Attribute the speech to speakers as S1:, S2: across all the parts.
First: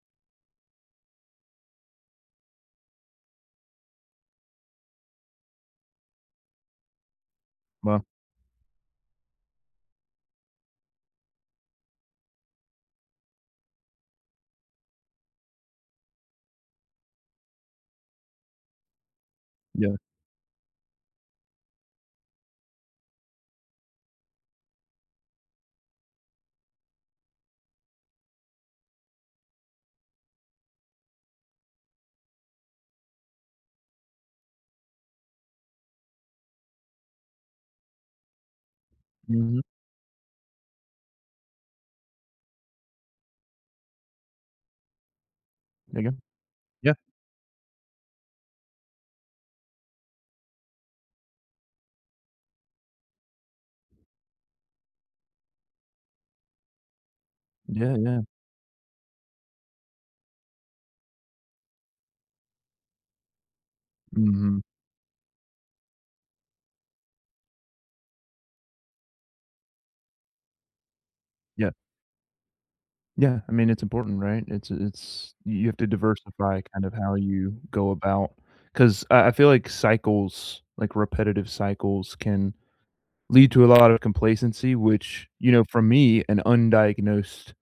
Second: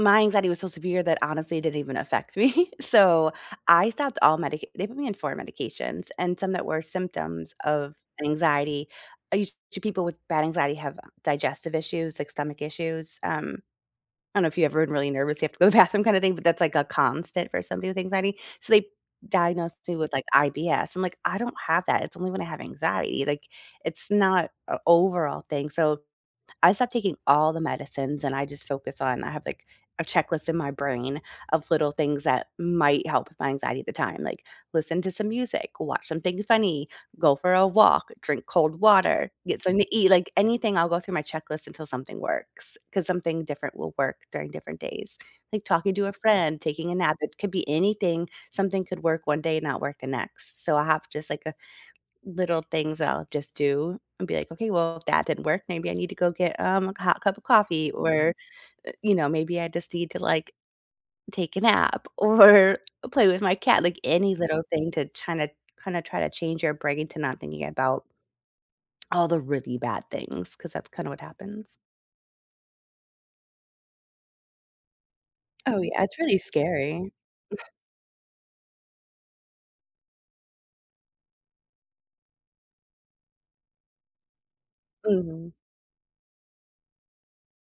S1: My anxiety was so severe that honestly, it didn't even affect me so, I stopped all medic they put me on 4 medications and some that were symptoms of
S2: Wow.
S1: an anxiety. I used to people with bad anxiety have digestive issues, like stomach issues, um I don't know if you ever been really nervous, you have to go to the bathroom kind of thing, but that's, like, a constant for somebody with anxiety. So, they diagnosed
S2: Yeah.
S1: me with, like, IBS, I'm, like, "I don't have that. It's only when I have anxiety, like, it's not a overall thing". So, I stopped taking all the medicines and I just focus on I have like a checklist in my brain of little things that might help with my anxiety at the time, like, listen to some music, watch something funny, go for a walk, drink cold water,
S2: Mhm.
S1: get something to eat, like anything I'll go through my checklist until something works 'cause something different will work during different days. Like talking
S2: Say
S1: to a
S2: again?
S1: friend, taking
S2: Yeah.
S1: a nap, it could be anything. Something could work one day and not work the next. So, I have just like a little things that I'll just do and be, like, "Okay, well, if that didn't work, maybe I need to go get, um, a hot cup of coffee
S2: Yeah. Yeah.
S1: or, uh, you know, maybe I just need to like take a nap or play with my cat", like any
S2: Mhm.
S1: little thing to try to kinda try to change your brain to not thinking about all the really bad things 'cause that's kinda what
S2: Yep.
S1: happens.
S2: Yeah. I mean, it's important right? It's a it's you have
S1: Oh,
S2: to
S1: yeah. It's really
S2: diversify kind of
S1: scary.
S2: how you go about 'Cause I I feel like cycles, like repetitive cycles can lead to a lot of complacency, which, you
S1: Mhm.
S2: know, for me, an undiagnosed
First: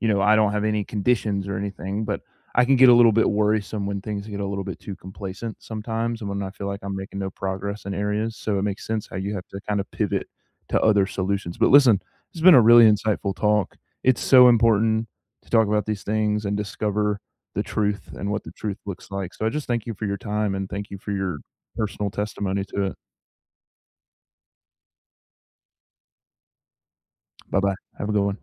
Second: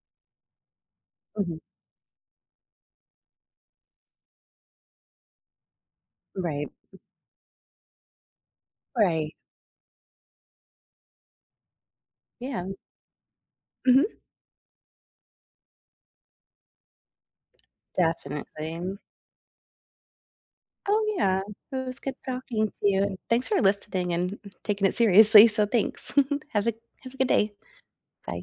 S2: you know, I don't have any conditions or
S1: Mhm.
S2: anything, but I can get a little bit worrisome when things get a little bit too complacent sometimes, and when I feel
S1: Right.
S2: like I'm making no progress in areas. So, it makes sense how you
S1: Right.
S2: have to kind of pivot to other solutions, but listen it's been a
S1: Yeah.
S2: really insightful talk.
S1: Mhm.
S2: It's so important to talk about these things and discover the truth and what the truth
S1: Definitely.
S2: looks like so, I just thank you for your time, and thank you
S1: Oh,
S2: for your
S1: yeah. It was
S2: personal
S1: good
S2: testimony
S1: talking to
S2: to it.
S1: you. Thanks for listening and, mm, taking it seriously, so thanks. Has a have a good day.
S2: Bye-bye. Have a good one.
S1: Bye.